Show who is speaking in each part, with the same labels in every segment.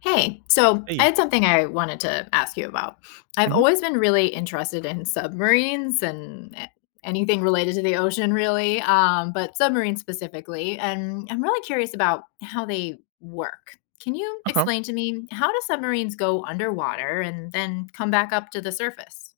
Speaker 1: Hey, so I
Speaker 2: Hey.
Speaker 1: had something I wanted to ask you about. I've
Speaker 2: Hmm.
Speaker 1: always been really interested in submarines and anything related to the ocean, really, but submarines specifically. And I'm really curious about how they work. Can you
Speaker 2: Okay.
Speaker 1: explain to me, how do submarines go underwater and then come back up to the surface?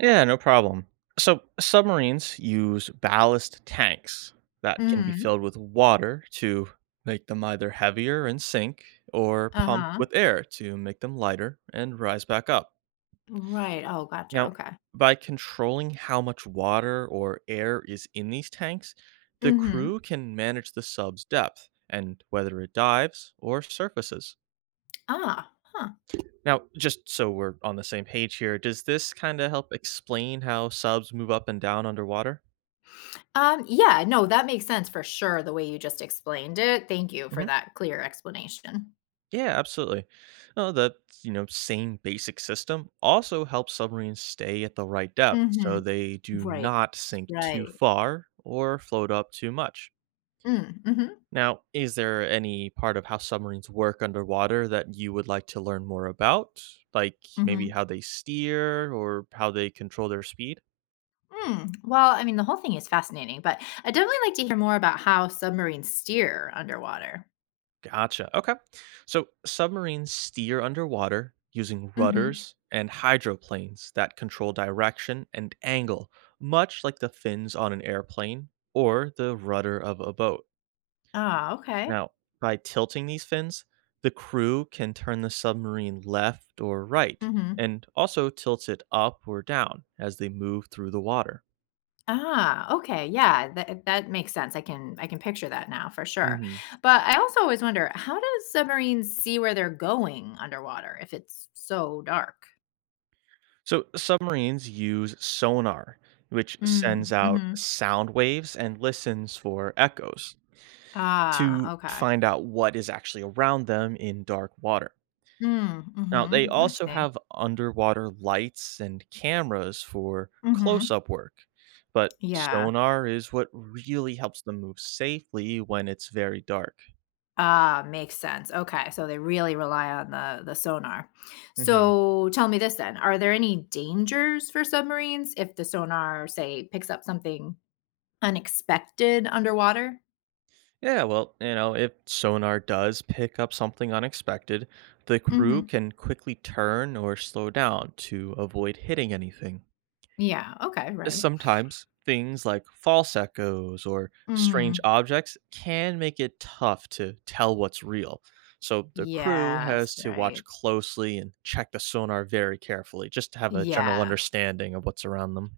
Speaker 2: Yeah, no problem. So, submarines use ballast tanks that can be
Speaker 1: Mm.
Speaker 2: filled with water to make them either heavier and sink or
Speaker 1: Uh
Speaker 2: pumped
Speaker 1: huh.
Speaker 2: with air to make them lighter and rise back up.
Speaker 1: Right. Oh, gotcha.
Speaker 2: Now,
Speaker 1: Okay.
Speaker 2: by controlling how much water or air is in these tanks, the
Speaker 1: Mm hmm.
Speaker 2: crew can manage the sub's depth and whether it dives or surfaces.
Speaker 1: Ah, huh.
Speaker 2: Now, just so we're on the same page here, does this kinda help explain how subs move up and down underwater?
Speaker 1: Yeah, no, that makes sense for sure, the way you just explained it. Thank you for
Speaker 2: Mhm.
Speaker 1: that clear explanation.
Speaker 2: Yeah, absolutely. Oh, the same basic system also helps submarines stay at the right depth so
Speaker 1: Mhm.
Speaker 2: they do
Speaker 1: Right,
Speaker 2: not sink too
Speaker 1: right.
Speaker 2: far or float up too much.
Speaker 1: Mm, mhm,
Speaker 2: Now, is there any part of how submarines work underwater that you would like to learn more about? Like maybe
Speaker 1: mhm.
Speaker 2: how they steer or how they control their speed?
Speaker 1: Well, I mean, the whole thing is fascinating, but I'd definitely like to hear more about how submarines steer underwater.
Speaker 2: Gotcha. Okay. So submarines steer underwater using
Speaker 1: Mhm.
Speaker 2: rudders and hydroplanes that control direction and angle, much like the fins on an airplane or the rudder of a boat.
Speaker 1: Ah, okay.
Speaker 2: Now, by tilting these fins, the crew can turn the submarine left or right
Speaker 1: Mhm.
Speaker 2: and also tilt it up or down as they move through the water.
Speaker 1: Ah, okay. Yeah, that makes sense. I can picture that now for sure. But I also always wonder, how do submarines see where they're going underwater if it's so dark?
Speaker 2: So submarines use sonar, which sends
Speaker 1: Mm,
Speaker 2: out
Speaker 1: mhm.
Speaker 2: sound waves and listens for echoes
Speaker 1: Ah,
Speaker 2: to
Speaker 1: okay.
Speaker 2: find out what is actually around them in dark water.
Speaker 1: Mm,
Speaker 2: Now, they
Speaker 1: mhm. I
Speaker 2: also
Speaker 1: see.
Speaker 2: have underwater lights and cameras for close
Speaker 1: Mhm.
Speaker 2: up work, but
Speaker 1: Yeah.
Speaker 2: sonar is what really helps them move safely when it's very dark.
Speaker 1: Ah, makes sense. Okay, so they really rely on the sonar.
Speaker 2: Mhm.
Speaker 1: So tell me this then, are there any dangers for submarines if the sonar, say, picks up something unexpected underwater?
Speaker 2: Yeah, well, if sonar does pick up something unexpected, the crew
Speaker 1: Mhm.
Speaker 2: can quickly turn or slow down to avoid hitting anything.
Speaker 1: Yeah, okay, right.
Speaker 2: Sometimes things like false echoes or strange
Speaker 1: Mhm.
Speaker 2: objects can make it tough to tell what's real. So the crew has
Speaker 1: Yes,
Speaker 2: to watch
Speaker 1: right.
Speaker 2: closely and check the sonar very carefully just to have a general
Speaker 1: Yeah.
Speaker 2: understanding of what's around them.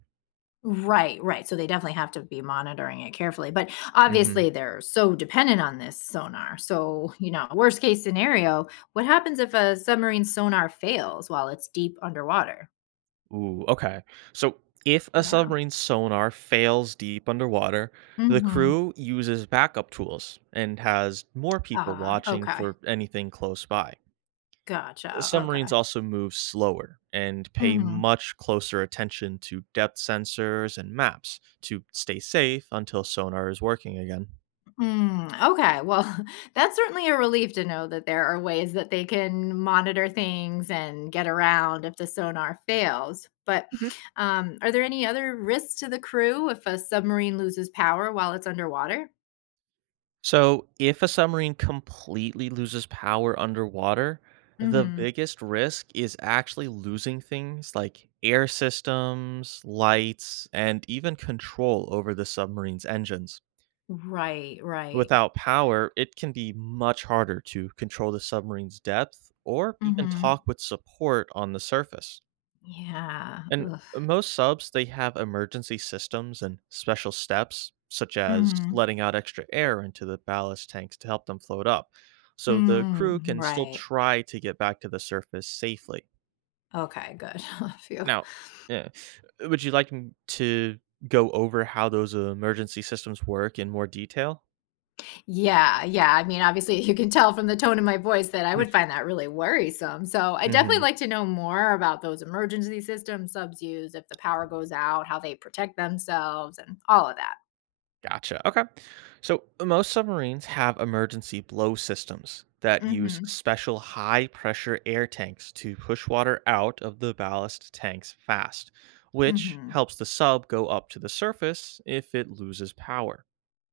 Speaker 1: Right, right. So they definitely have to be monitoring it carefully. But
Speaker 2: Mhm.
Speaker 1: obviously, they're so dependent on this sonar. So, worst case scenario, what happens if a submarine sonar fails while it's deep underwater?
Speaker 2: Ooh, okay. So if a
Speaker 1: Yeah.
Speaker 2: submarine's sonar fails deep underwater, the
Speaker 1: Mm-hmm.
Speaker 2: crew uses backup tools and has more people
Speaker 1: Ah,
Speaker 2: watching
Speaker 1: okay.
Speaker 2: for anything close by.
Speaker 1: Gotcha.
Speaker 2: Submarines
Speaker 1: Okay.
Speaker 2: also move slower and pay
Speaker 1: Mm-hmm.
Speaker 2: much closer attention to depth sensors and maps to stay safe until sonar is working again.
Speaker 1: Mm, okay. Well, that's certainly a relief to know that there are ways that they can monitor things and get around if the sonar fails. But are there any other risks to the crew if a submarine loses power while it's underwater?
Speaker 2: So, if a submarine completely loses power underwater, the
Speaker 1: Hmm.
Speaker 2: biggest risk is actually losing things like air systems, lights, and even control over the submarine's engines.
Speaker 1: Right, right.
Speaker 2: Without power, it can be much harder to control the submarine's depth or even
Speaker 1: Hmm.
Speaker 2: talk with support on the surface.
Speaker 1: Yeah.
Speaker 2: And
Speaker 1: Ugh.
Speaker 2: most subs, they have emergency systems and special steps, such as
Speaker 1: Hmm.
Speaker 2: letting out extra air into the ballast tanks to help them float up, so the crew
Speaker 1: Mm,
Speaker 2: can still
Speaker 1: right.
Speaker 2: try to get back to the surface safely.
Speaker 1: Okay, good. Phew.
Speaker 2: Now, yeah, would you like me to go over how those emergency systems work in more detail?
Speaker 1: Yeah, yeah. I mean, obviously, you can tell from the tone in my voice that I would find that really worrisome. So, I definitely
Speaker 2: Hmm.
Speaker 1: like to know more about those emergency systems subs use if the power goes out, how they protect themselves, and all of that.
Speaker 2: Gotcha. Okay. So most submarines have emergency blow systems that use
Speaker 1: Mm-hmm.
Speaker 2: special high pressure air tanks to push water out of the ballast tanks fast, which
Speaker 1: Mm-hmm.
Speaker 2: helps the sub go up to the surface if it loses power.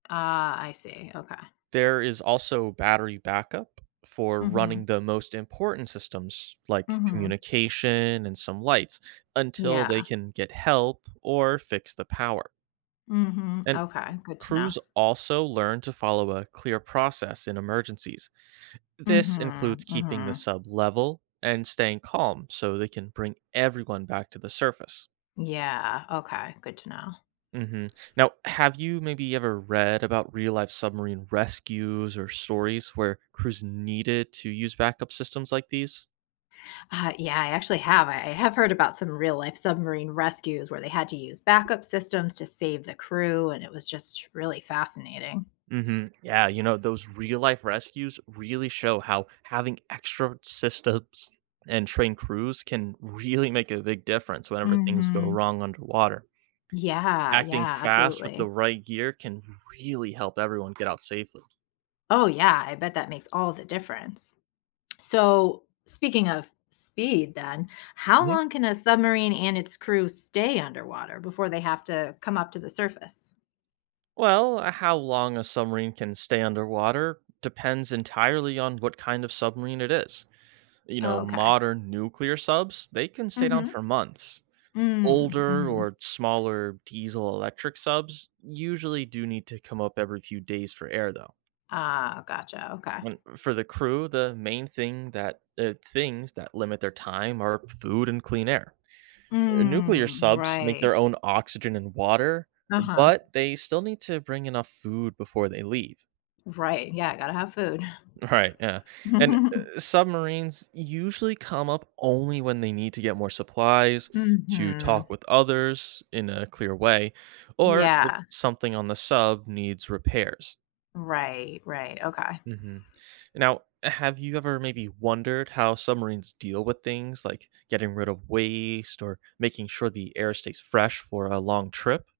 Speaker 1: Ah, I see. Okay.
Speaker 2: There is also battery backup for
Speaker 1: Mm-hmm.
Speaker 2: running the most important systems like
Speaker 1: Mm-hmm.
Speaker 2: communication and some lights until they
Speaker 1: Yeah.
Speaker 2: can get help or fix the power.
Speaker 1: Mm-hmm.
Speaker 2: And
Speaker 1: Okay. Good to know.
Speaker 2: crews also learn to follow a clear process in emergencies. This
Speaker 1: Mm-hmm.
Speaker 2: includes keeping the
Speaker 1: Mm-hmm.
Speaker 2: sub level and staying calm so they can bring everyone back to the surface.
Speaker 1: Yeah. Okay. Good to know.
Speaker 2: hmm Now, have you maybe ever read about real life submarine rescues or stories where crews needed to use backup systems like these?
Speaker 1: Yeah, I actually have. I have heard about some real life submarine rescues where they had to use backup systems to save the crew, and it was just really fascinating.
Speaker 2: Mhm. Yeah, those real life rescues really show how having extra systems and trained crews can really make a big difference whenever things go
Speaker 1: Hmm.
Speaker 2: wrong underwater.
Speaker 1: Yeah,
Speaker 2: Acting
Speaker 1: yeah,
Speaker 2: fast with the
Speaker 1: absolutely.
Speaker 2: right gear can really help everyone get out safely.
Speaker 1: Oh, yeah, I bet that makes all the difference. So, speaking of speed, then, how
Speaker 2: Mhm.
Speaker 1: long can a submarine and its crew stay underwater before they have to come up to the surface?
Speaker 2: Well, how long a submarine can stay underwater depends entirely on what kind of submarine it is.
Speaker 1: Oh, okay.
Speaker 2: Modern nuclear subs, they can stay down
Speaker 1: Mm-hmm.
Speaker 2: for months. Older
Speaker 1: Mm-hmm.
Speaker 2: or smaller diesel electric subs usually do need to come up every few days for air though.
Speaker 1: Ah, gotcha. Okay.
Speaker 2: And for the crew, the main things that limit their time are food and clean air. Nuclear
Speaker 1: Mm,
Speaker 2: subs make
Speaker 1: right.
Speaker 2: their own oxygen and water,
Speaker 1: Uh-huh.
Speaker 2: but they still need to bring enough food before they leave.
Speaker 1: Right, yeah, gotta have food.
Speaker 2: Right, yeah, and, submarines usually come up only when they need to get more supplies, to
Speaker 1: Mhm.
Speaker 2: talk with others in a clear way, or if
Speaker 1: Yeah.
Speaker 2: something on the sub needs repairs.
Speaker 1: Right, right, okay.
Speaker 2: Mhm. Now, have you ever maybe wondered how submarines deal with things like getting rid of waste or making sure the air stays fresh for a long trip?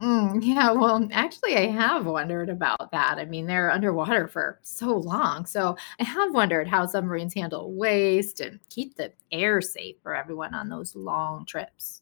Speaker 1: Mm, yeah, well, actually, I have wondered about that. I mean, they're underwater for so long, so I have wondered how submarines handle waste and keep the air safe for everyone on those long trips.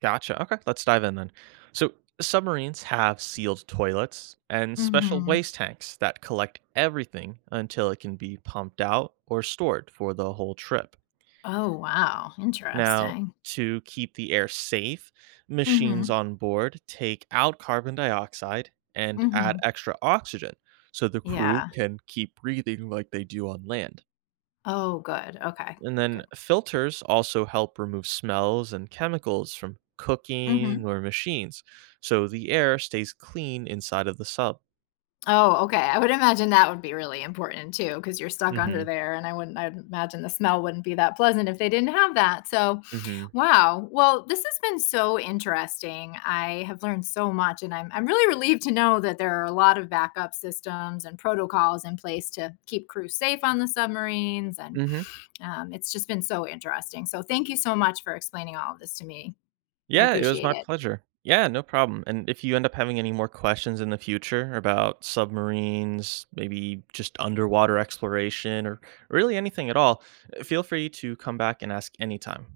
Speaker 2: Gotcha. Okay, let's dive in then. So, submarines have sealed toilets and special
Speaker 1: Mhm.
Speaker 2: waste tanks that collect everything until it can be pumped out or stored for the whole trip.
Speaker 1: Oh, wow,
Speaker 2: Now,
Speaker 1: interesting.
Speaker 2: to keep the air safe, machines
Speaker 1: Mhm,
Speaker 2: on board take out carbon dioxide and add
Speaker 1: mhm.
Speaker 2: extra oxygen so the crew
Speaker 1: Yeah.
Speaker 2: can keep breathing like they do on land.
Speaker 1: Oh, good, okay,
Speaker 2: And then
Speaker 1: good.
Speaker 2: filters also help remove smells and chemicals from cooking
Speaker 1: Mhm.
Speaker 2: or machines, so the air stays clean inside of the sub.
Speaker 1: Oh, okay. I would imagine that would be really important too, because you're stuck
Speaker 2: Mm-hmm.
Speaker 1: under there, and I wouldn't. I'd imagine the smell wouldn't be that pleasant if they didn't have that. So,
Speaker 2: Mm-hmm.
Speaker 1: wow. Well, this has been so interesting. I have learned so much, and I'm really relieved to know that there are a lot of backup systems and protocols in place to keep crews safe on the submarines. And
Speaker 2: Mm-hmm.
Speaker 1: it's just been so interesting. So, thank you so much for explaining all of this to me. I
Speaker 2: Yeah, it was
Speaker 1: appreciate
Speaker 2: my
Speaker 1: it.
Speaker 2: pleasure. Yeah, no problem. And if you end up having any more questions in the future about submarines, maybe just underwater exploration, or really anything at all, feel free to come back and ask anytime.